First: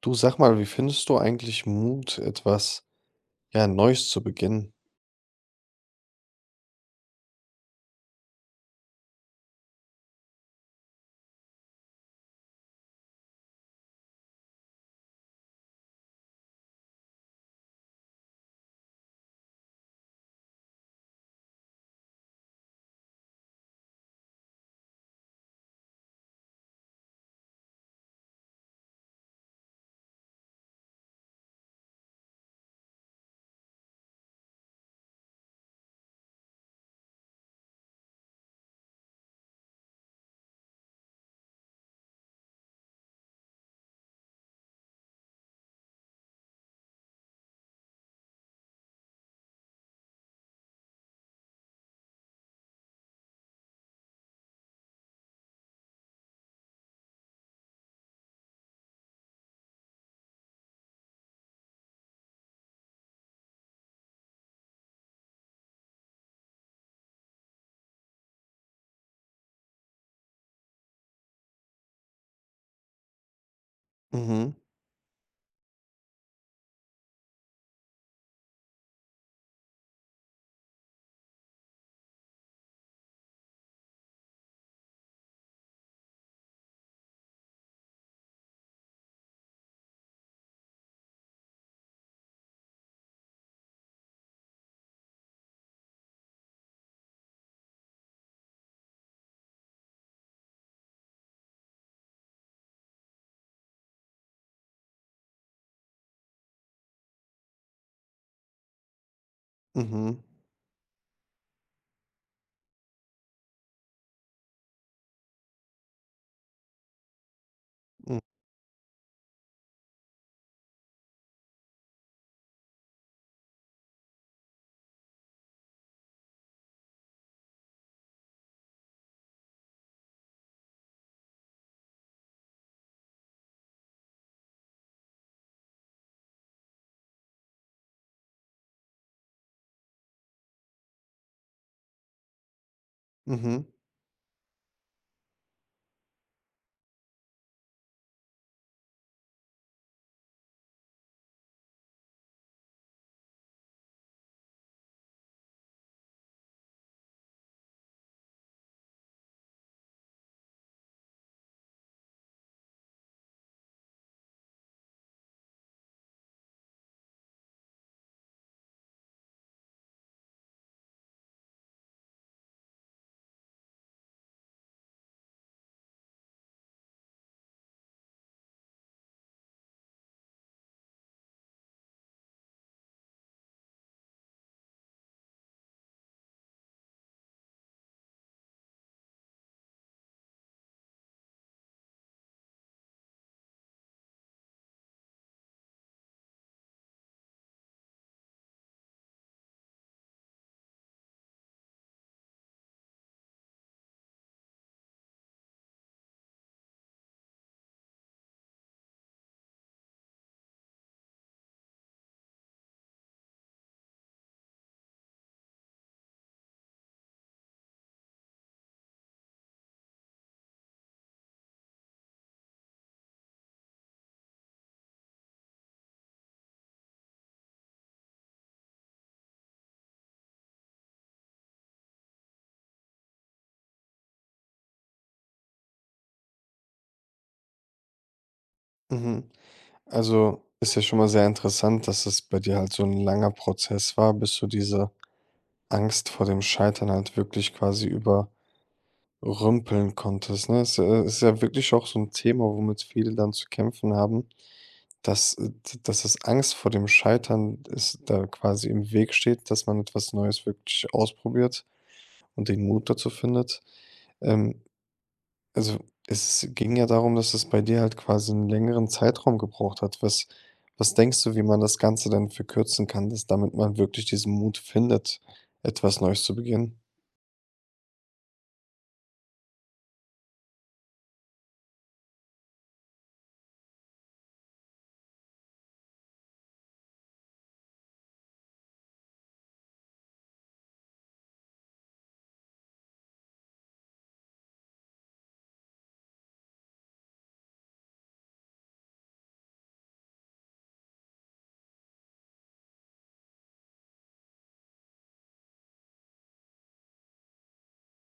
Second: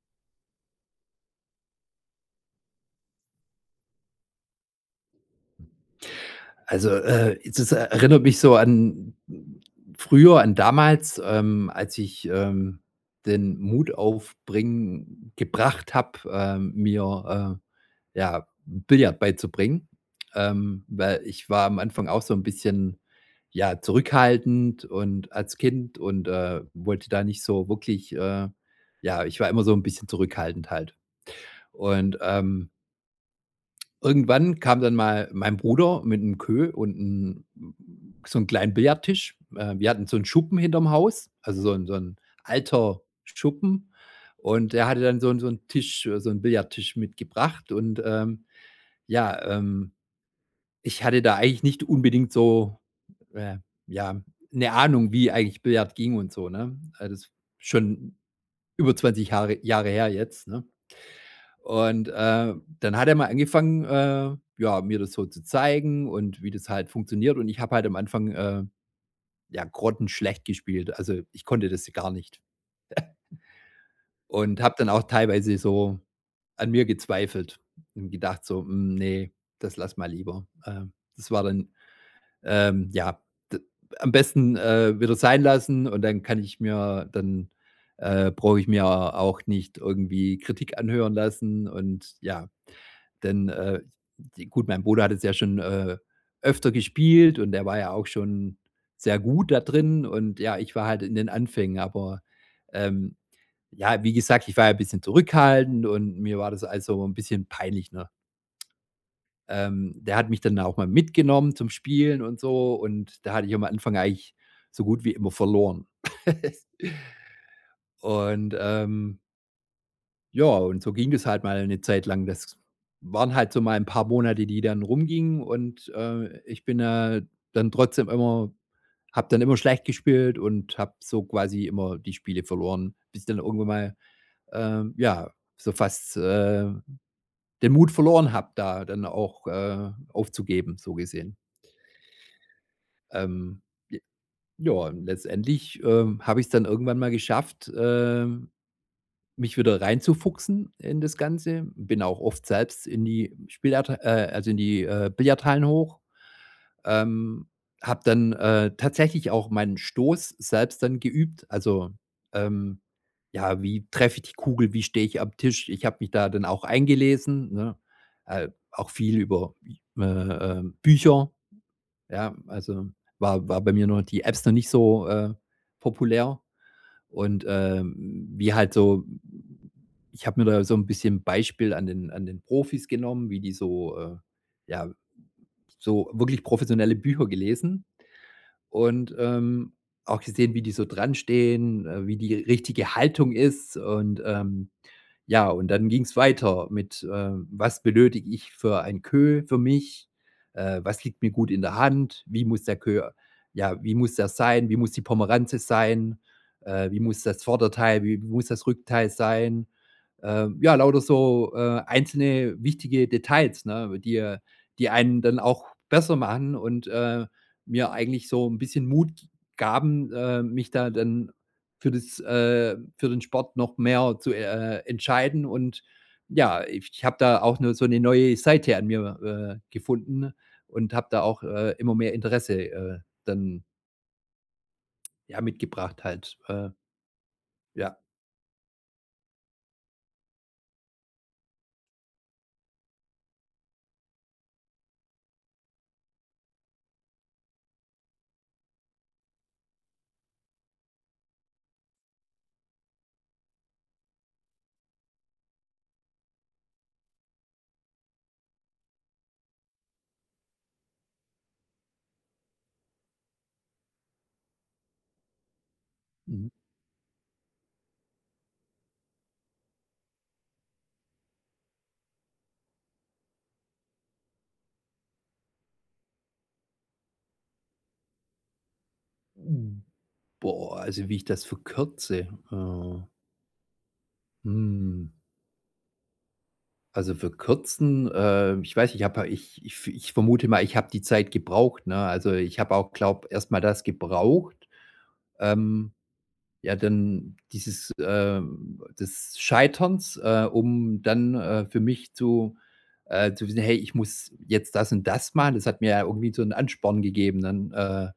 Du sag mal, wie findest du eigentlich Mut, etwas, ja, Neues zu beginnen? Also, das erinnert mich so an früher, an damals, als ich, den Mut aufbringen gebracht habe, mir, ja, Billard beizubringen. Weil ich war am Anfang auch so ein bisschen, ja, zurückhaltend und als Kind und, wollte da nicht so wirklich, ja, ich war immer so ein bisschen zurückhaltend halt. Und, ähm Irgendwann kam dann mal mein Bruder mit einem Queue und 'n so einem kleinen Billardtisch. Wir hatten so einen Schuppen hinterm Haus, also so 'n alter Schuppen, und er hatte dann so 'n Tisch so einen Billardtisch mitgebracht. Und, ja, ähm, Ich hatte da eigentlich nicht unbedingt so, äh, ja, eine Ahnung, wie eigentlich Billard ging und so, ne? Das ist schon über 20 Jahre her jetzt, ne? Und, äh, Dann hat er mal angefangen, ja, mir das so zu zeigen und wie das halt funktioniert. Und ich habe halt am Anfang, ja, grottenschlecht gespielt. Also, ich konnte das gar nicht Mhm, und habe dann auch teilweise so an mir gezweifelt und gedacht so: „Hm, ne, das lass mal lieber.“ Das war dann, ja, d am besten, wieder sein lassen, und dann kann ich mir dann, brauche ich mir auch nicht irgendwie Kritik anhören lassen, und ja, denn, d gut, mein Bruder hat es ja schon, öfter gespielt, und er war ja auch schon sehr gut da drin, und ja, ich war halt in den Anfängen, aber, ähm, ja, wie gesagt, ich war ja ein bisschen zurückhaltend, und mir war das also ein bisschen peinlich, ne? Der mhm, hat mich dann auch mal mitgenommen zum Spielen und so, und da hatte ich am Anfang eigentlich so gut wie immer verloren, m und, ja, und so ging das halt mal eine Zeit lang. Das waren halt so mal ein paar Monate, die dann rumgingen, und, ich bin, dann trotzdem immer habe dann immer schlecht gespielt und habe so quasi immer die Spiele verloren, bis ich dann irgendwann mal, ja, so fast, den Mut verloren habe, da dann auch, aufzugeben, so gesehen. Ähm, mhm, j Ja, und letztendlich, habe ich es dann irgendwann mal geschafft, mich wieder reinzufuchsen in das Ganze. Bin auch oft selbst in die Spielat also in die, Billardhallen hoch. Ähm, Habe dann, tatsächlich auch meinen Stoß selbst dann geübt. Also, ähm, ja, wie treffe ich die Kugel? Wie stehe ich am Tisch? Ich habe mich da dann auch eingelesen, ne? Auch viel über, Bücher, ja. Also, war bei mir noch die Apps noch nicht so, populär. Und, wie halt so Ich habe mir da so ein bisschen Beispiel an den Profis genommen, wie die so, ja, so wirklich professionelle Bücher gelesen und, auch gesehen, wie die so dranstehen, wie die richtige Haltung ist, und, ja, und dann ging es weiter mit, was benötige ich für ein Queue für mich? Was liegt mir gut in der Hand? Wie muss der sein? Wie muss die Pomeranze sein? Wie muss das Vorderteil, wie muss das Rückteil sein? Ja, lauter so, einzelne wichtige Details, ne, die einen dann auch besser machen und, mir eigentlich so ein bisschen Mut gaben, mich da dann für den Sport noch mehr zu, entscheiden. Und ja, ich habe da auch so eine neue Seite an mir, gefunden und habe da auch, immer mehr Interesse, dann, ja, mitgebracht halt. Ja. mhm. Also, ist ja schon mal sehr interessant, dass es bei dir halt so ein langer Prozess war, bis du diese Angst vor dem Scheitern halt wirklich quasi überrümpeln konntest, ne? Ist ja, ist ja wirklich auch so ein Thema, womit viele dann zu kämpfen haben, dass d dass das Angst vor dem Scheitern ist, da quasi im Weg steht, dass man etwas Neues wirklich ausprobiert und den Mut dazu findet. Ähm, also, es Mhm. ging ja darum, dass es bei dir halt quasi einen längeren Zeitraum gebraucht hat. Was denkst du, wie man das Ganze dann verkürzen kann, dass damit man wirklich diesen Mut findet, etwas Neues zu beginnen? Boah, also, wie ich das verkürze? Hm, also für kürzen, ich weiß, ich vermute mal, ich habe die Zeit gebraucht, ne? Also, ich habe auch, glaube erst mal das gebraucht, ähm ja, dann dieses, des Scheiterns, um dann, für mich zu wissen: „Hey, ich muss jetzt das und das machen.“ Das hat mir ja irgendwie so einen Ansporn gegeben, dann,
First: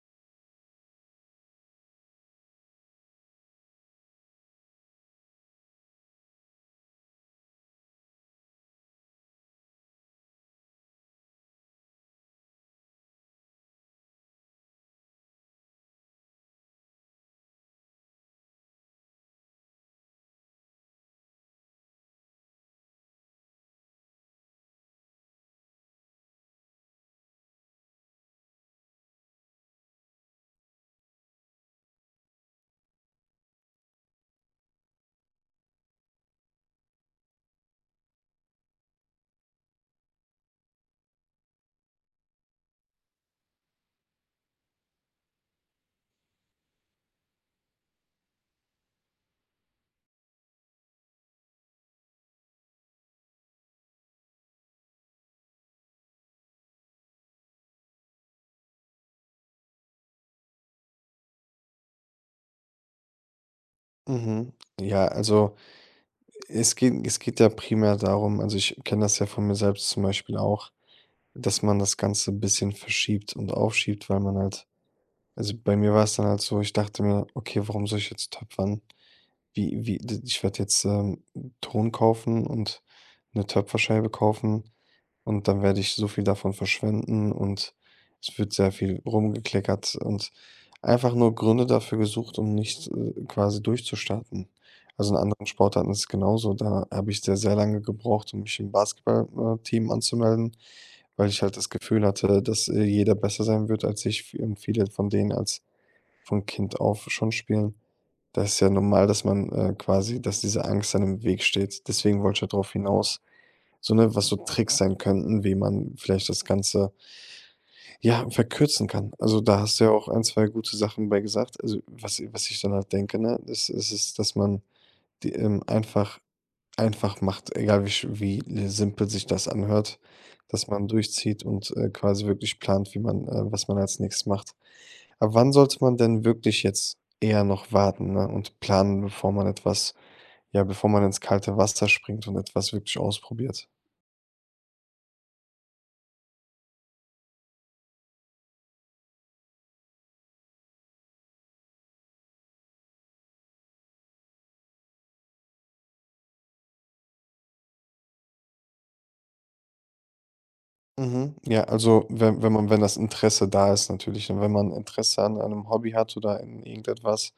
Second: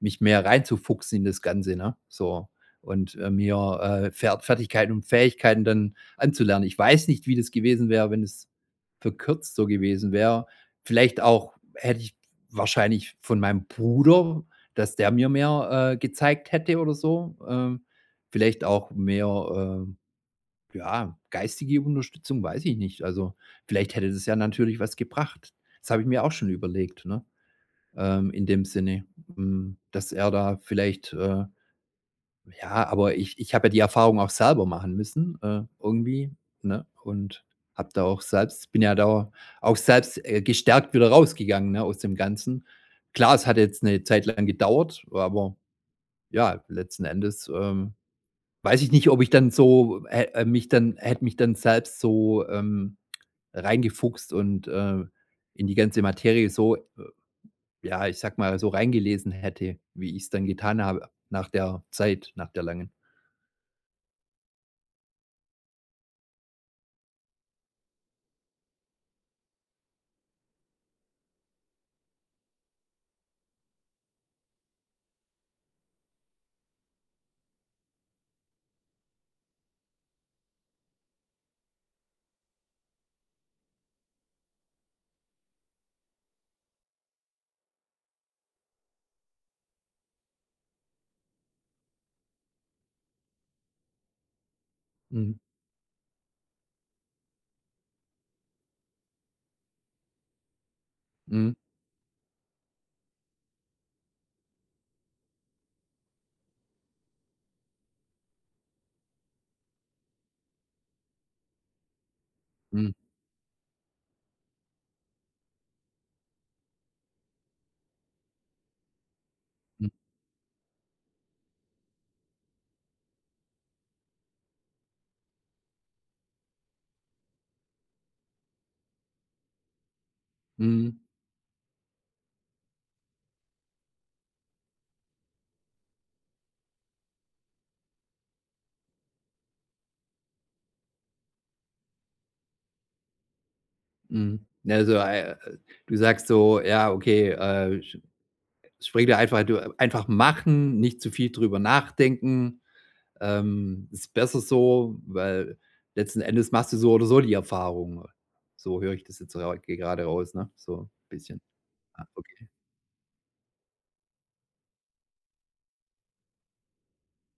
mich mehr reinzufuchsen in das Ganze, ne? So, und, mir, Fertigkeiten und Fähigkeiten dann anzulernen. Ich weiß nicht, wie das gewesen wäre, wenn es verkürzt so gewesen wäre. Vielleicht auch hätte ich wahrscheinlich von meinem Bruder, dass der mir mehr, gezeigt hätte oder so. Vielleicht auch mehr, ja, geistige Unterstützung, weiß ich nicht. Also, vielleicht hätte das ja natürlich was gebracht. Das habe ich mir auch schon überlegt, ne? In dem Sinne, dass er da vielleicht, ja, aber ich habe ja die Erfahrung auch selber machen müssen, irgendwie, ne? Und habe da auch selbst, bin ja da auch selbst, gestärkt wieder rausgegangen, ne, aus dem Ganzen. Klar, es hat jetzt eine Zeit lang gedauert, aber ja, letzten Endes, weiß ich nicht, ob ich dann so hä mich dann hätte mich dann selbst so, reingefuchst und, in die ganze Materie so, ja, ich sag mal, so reingelesen hätte, wie ich es dann getan habe nach der Zeit, nach der langen. Mhm. Ja, also, es geht ja primär darum also, ich kenne das ja von mir selbst zum Beispiel auch, "dass" man". Das Ganze ein bisschen verschiebt und aufschiebt, weil man halt also, bei mir war es dann halt so, ich dachte mir: „Okay, warum soll ich jetzt töpfern?“ Wie wie d ich werde jetzt, Ton kaufen und eine Töpferscheibe kaufen und dann werde ich so viel davon verschwenden und es wird sehr viel rumgekleckert und einfach nur Gründe dafür gesucht, um nicht, quasi durchzustarten. Also, in Mhm. anderen Sportarten ist es genauso. Da habe ich sehr, sehr lange gebraucht, um mich im Basketballteam anzumelden, weil ich Mhm. halt das Gefühl hatte, dass, jeder besser sein wird als ich und viele von denen als von Kind auf schon spielen. Das ist ja normal, dass man, quasi dass diese Angst dann im Weg steht. Deswegen wollte ich ja drauf Mhm. hinaus, so, ne, was so Tricks sein könnten, wie man vielleicht das Ganze, ja, verkürzen kann. Also, da hast du Mhm. ja auch ein, 2 gute Sachen bei gesagt. Also, was was ich dann halt denke, ne, ist ist es, dass man die, einfach einfach macht, egal wie sch wie simpel sich das anhört, dass man Mhm. durchzieht und, quasi wirklich plant, wie man was man als Nächstes macht. Aber wann sollte man denn wirklich jetzt eher noch warten, ne, und planen, bevor man etwas ja, bevor man ins kalte Wasser springt und etwas wirklich ausprobiert? Mhm. Ja, so, du sagst so: „Ja, okay, sch spring da einfach, du einfach machen, nicht zu viel drüber nachdenken.“ Ist besser so, weil letzten Endes machst du so oder so die Erfahrung. So höre ich das jetzt rau gerade raus, ne? So ein Mhm. bisschen. Ja, also Ah, wenn okay. wenn man wenn das Interesse da ist natürlich und wenn man Interesse an einem Hobby hat oder in irgendetwas,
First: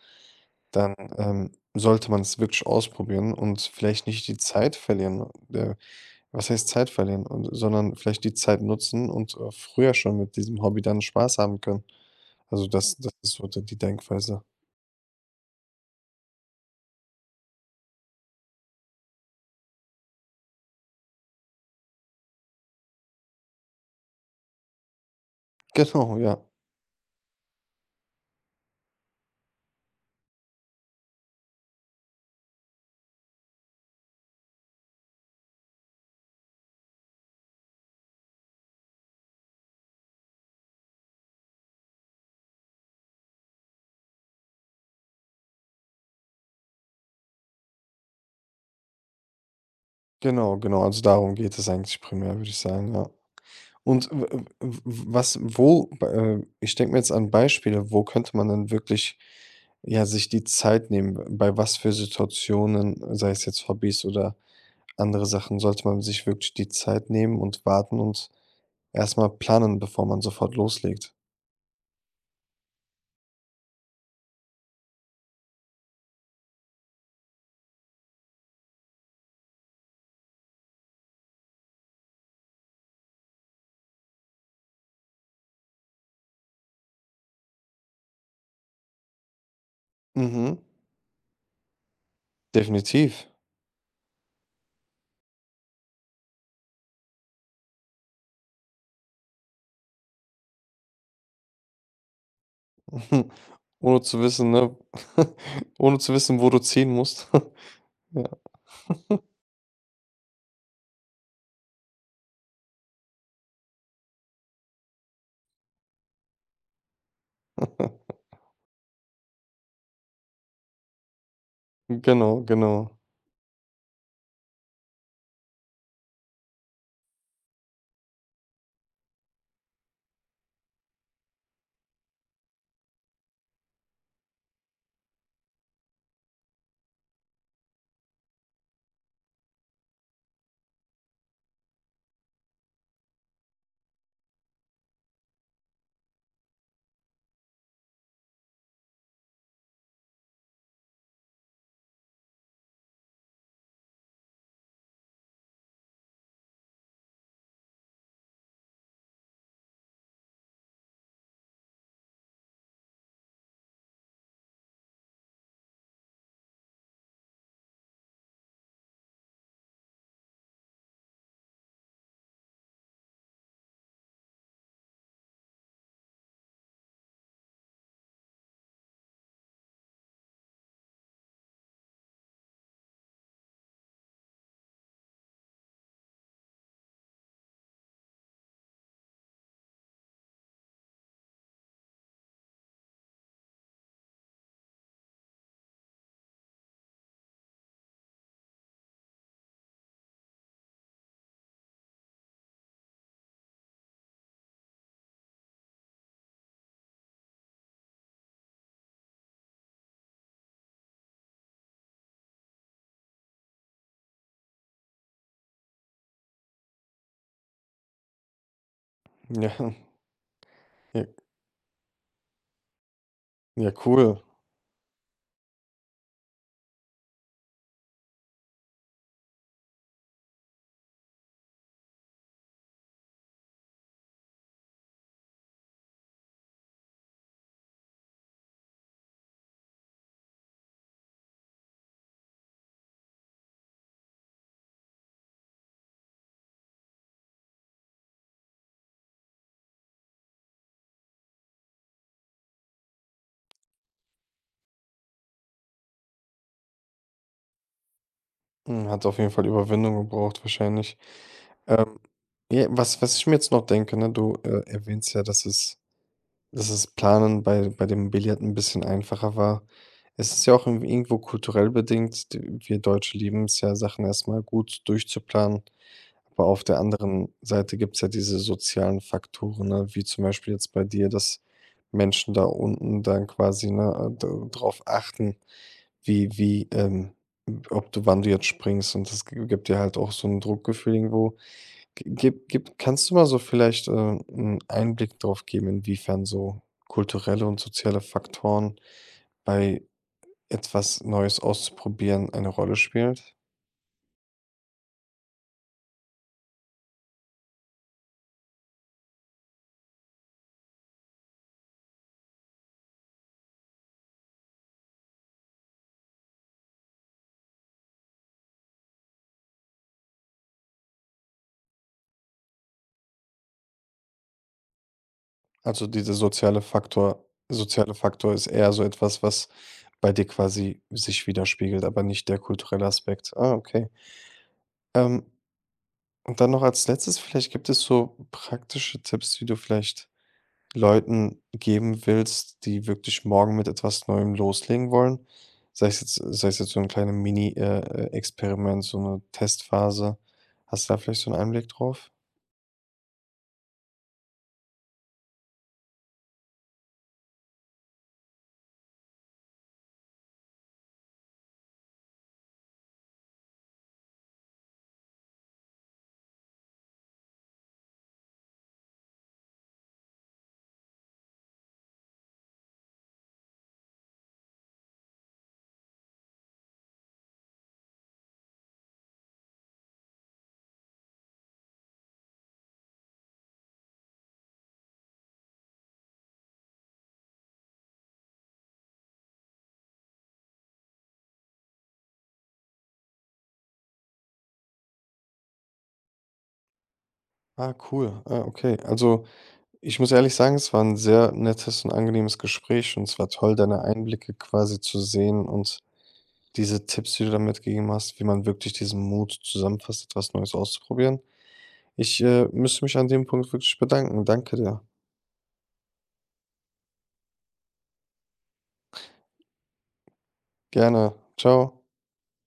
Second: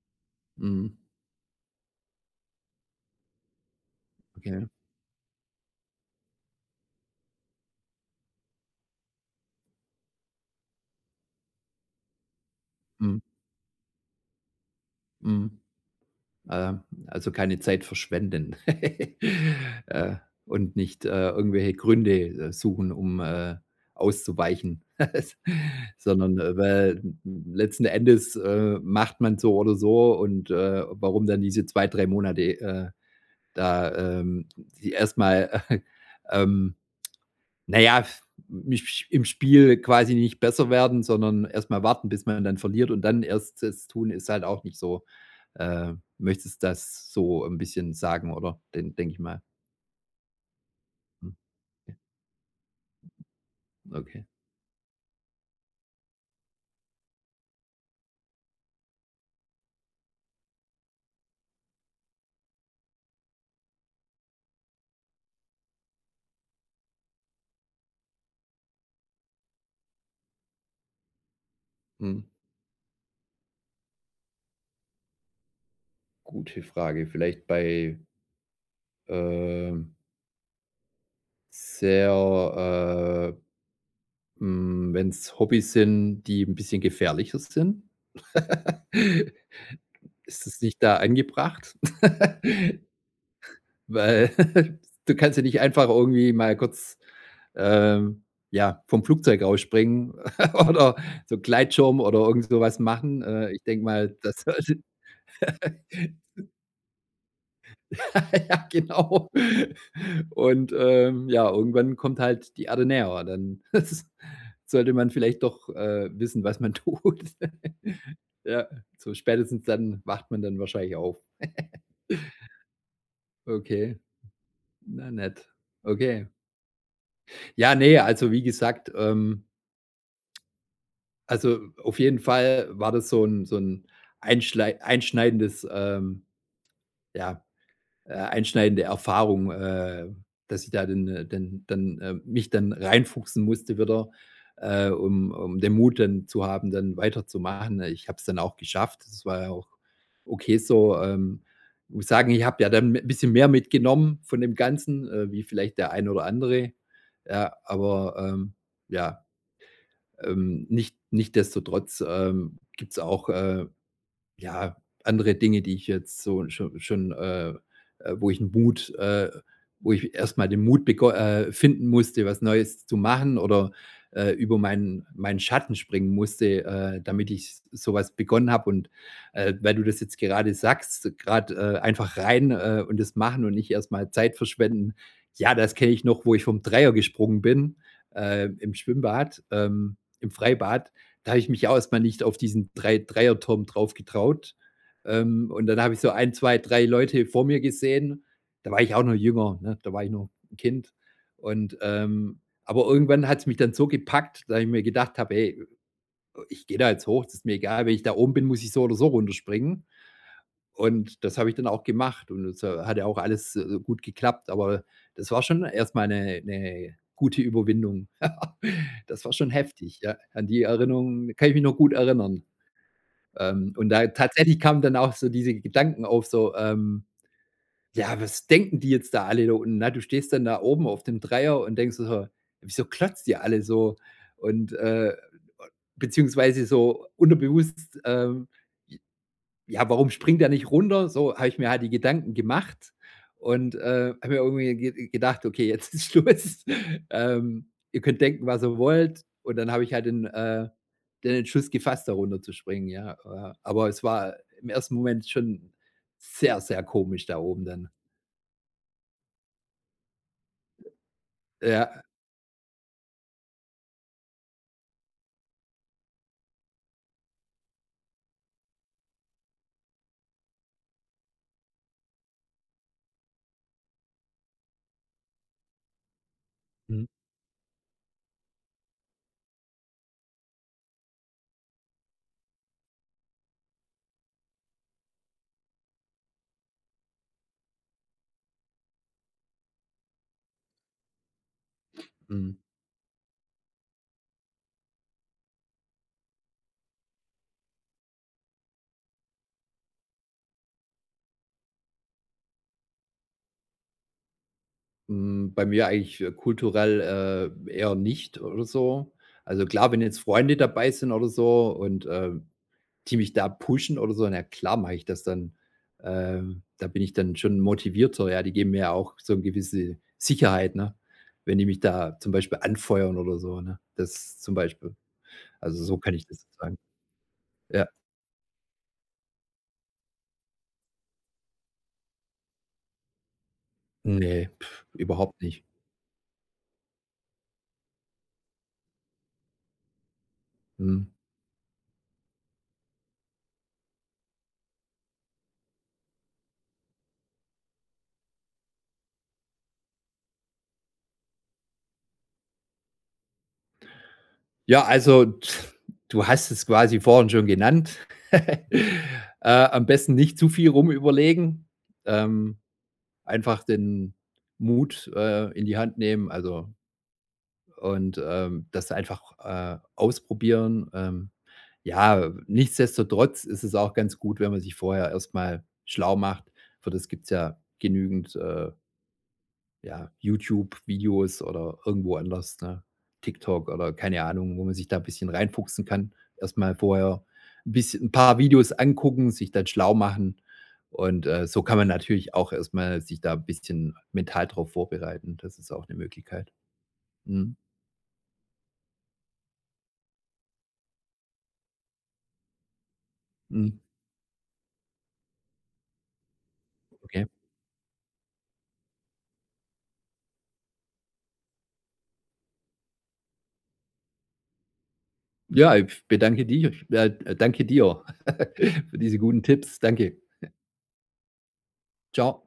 dann, Mhm. Sollte man es wirklich ausprobieren und vielleicht nicht die Okay. Zeit verlieren. Äh, Was heißt Zeit verlieren? Und sondern vielleicht die Zeit nutzen und, früher schon mit diesem Hobby dann Spaß haben können. Also, das das Mhm. ist so d die Denkweise. Mhm. Äh, also keine Zeit verschwenden. Äh, und nicht, irgendwelche Gründe, suchen, um, auszuweichen, Genau, sondern, ja. Weil letzten Endes, macht man so oder so, und, warum dann diese 2 3 Monate, da, ähm, die erst mal, ähm, na ja, mich im Spiel quasi nicht besser werden, sondern erstmal warten, bis man dann verliert und dann erst es tun, ist halt auch nicht so. Möchtest das so ein bisschen sagen, oder? Den denke ich mal. Genau, genau. Also, darum Hm, geht es ja, eigentlich primär, würde ich sagen, ja. Und w okay. w w was wo ich denke mir jetzt an Beispiele, wo könnte man dann wirklich, ja, sich die Zeit nehmen? Bei was für Situationen, sei es jetzt Hobbys oder andere Sachen, sollte man sich wirklich die Zeit nehmen und warten und erst mal planen, bevor man sofort loslegt? Hm, Gute Frage. Vielleicht bei, ähm, sehr, wenn's Hobbys sind, die ein bisschen gefährlicher sind? Ist Mhm. es nicht da angebracht? Definitiv. Weil du kannst ja nicht einfach irgendwie mal kurz, ähm, ja, vom Flugzeug rausspringen oder so Gleitschirm oder irgend sowas machen. Ich denke Ohne mal, zu das wissen, ne? sollte Ohne zu wissen, wo du ziehen musst. Ja. ja, genau. Und, ja, irgendwann kommt halt die Erde näher. Dann sollte man vielleicht doch, wissen, was man tut. Ja, so spätestens dann wacht man dann wahrscheinlich auf. Genau, genau. Okay, na nett. Okay. Ja, ne, also wie gesagt, also, auf jeden Fall war das so ein einschlei einschneidendes, ja, einschneidende Erfahrung, dass ich da dann, mich dann reinfuchsen musste wieder, um den Mut dann zu haben, dann weiterzumachen. Ich habe es dann auch geschafft. Das war ja auch okay so. Ich muss sagen, ich habe ja dann ein bisschen mehr mitgenommen von dem Ganzen, wie vielleicht der ein oder andere. Ja, aber, ja. Nicht nicht desto trotz gibt es auch, ja, andere Dinge, die ich jetzt so schon, äh wo ich einen Mut äh, wo ich erstmal den Mut beko finden musste, was Neues zu machen, oder, über meinen Schatten springen musste, damit ich s so was begonnen habe. Und, weil du das jetzt gerade sagst, gerade einfach rein, und das machen und nicht erstmal Zeit verschwenden. Ja, das kenne ich noch, wo ich vom Dreier gesprungen bin, im Schwimmbad, im Freibad, da habe ich mich ja auch erstmal nicht auf diesen Dreierturm drauf getraut. Und dann habe ich so ein 2 3 Leute vor mir gesehen. Da war ich auch noch jünger, ne? Da war ich noch ein Kind. Aber irgendwann hat es mich dann so gepackt, dass ich mir gedacht habe: „Hey, ich gehe da jetzt hoch, das ist mir egal, wenn ich da oben bin, muss ich so oder so runterspringen.“ Und das habe ich dann auch gemacht, und es hat ja auch alles, gut geklappt, aber das war schon erstmal eine 'ne 'ne gute Überwindung. Das war schon Ja, heftig, ja. An die ja, Erinnerung kann ich mich noch gut erinnern. ja, Und da cool. tatsächlich kamen dann auch so diese Gedanken auf, so, „Ja, was denken die jetzt da alle da unten?“ Ne? Du stehst dann da oben auf dem Dreier und denkst dir so: „Wieso klotzt ihr alle so?“ Und, beziehungsweise so unterbewusst, ja, warum springt er nicht runter? So habe ich mir halt die Gedanken gemacht und, habe mir irgendwie ge gedacht: „Okay, jetzt ist Schluss. Ihr könnt denken, was ihr wollt.“ Und dann habe ich halt den Entschluss gefasst, da runter zu springen, ja. Aber es war im ersten Moment schon sehr, sehr komisch da oben dann. Hm, hat auf jeden Fall Überwindung gebraucht wahrscheinlich. Ähm, Ja. ja, was was ich mir jetzt noch denke, ne, du, erwähnst ja, dass es Planen bei bei dem Billard ein bisschen einfacher war. Es ist ja auch irgendwie irgendwo kulturell bedingt. D wir Deutsche lieben es ja, Sachen erstmal gut durchzuplanen. Aber auf der Mhm. anderen Seite gibt's ja diese sozialen Faktoren, ne, wie zum Beispiel jetzt bei dir, dass Menschen da unten dann quasi, ne, d drauf achten, wie wie, ob du wann du jetzt springst und das gi gibt dir halt auch so ein Druckgefühl irgendwo. G gib Mhm. gib kannst du mal so vielleicht, 'n Einblick drauf geben, inwiefern so kulturelle und soziale Faktoren bei etwas Neues auszuprobieren eine Rolle spielt? Bei mir eigentlich, kulturell, eher nicht oder so. Also, klar, wenn jetzt Freunde dabei sind oder so, und, die mich da pushen oder so, na klar mache ich das dann. Da bin ich dann schon motivierter, ja, die geben mir ja auch so eine gewisse Sicherheit, ne? Wenn die mich da zum Beispiel anfeuern oder so, ne? Das zum Beispiel. Also, Also so kann dieser ich das sagen. Ja. soziale Faktor ist eher so etwas, was bei dir quasi sich widerspiegelt, aber nicht der kulturelle Aspekt. Ah, okay. Ne, Ähm, überhaupt nicht. und dann noch als Letztes, vielleicht gibt es so praktische Tipps, die du vielleicht Mhm. Leuten geben willst, die wirklich morgen mit etwas Neuem loslegen wollen. Sei es jetzt so ein kleines Mini, Experiment, so eine Testphase. Hast du da vielleicht so einen Einblick drauf? Ja, also, du hast es quasi vorhin schon genannt. Am besten nicht zu viel rumüberlegen, ähm, einfach den Mut, in die Hand nehmen. Und, das einfach, ausprobieren. Ja, nichtsdestotrotz ist es auch ganz gut, wenn man sich vorher erstmal schlau macht. Für das gibt's ja genügend, ja, YouTube-Videos oder irgendwo anders, ne? TikTok oder keine Ahnung, wo man sich da ein bisschen reinfuchsen kann, erstmal vorher ein bisschen ein paar Videos angucken, sich dann schlau machen, und, so kann man natürlich auch erstmal sich da ein bisschen mental drauf vorbereiten. Das ist auch eine Möglichkeit. Mhm, Ah, cool. Ah, okay. Also Ich muss ehrlich sagen, es war ein sehr nettes und angenehmes Gespräch und es war toll, mhm, deine Einblicke quasi zu sehen und diese Tipps, die okay. du da mitgegeben hast, wie man wirklich diesen Mut zusammenfasst, etwas Neues auszuprobieren. Ich, müsste mich an dem Punkt wirklich bedanken. Danke dir. Ja, ich bedanke dich danke dir für diese guten Tipps. Danke. Gerne. Ciao. Ciao.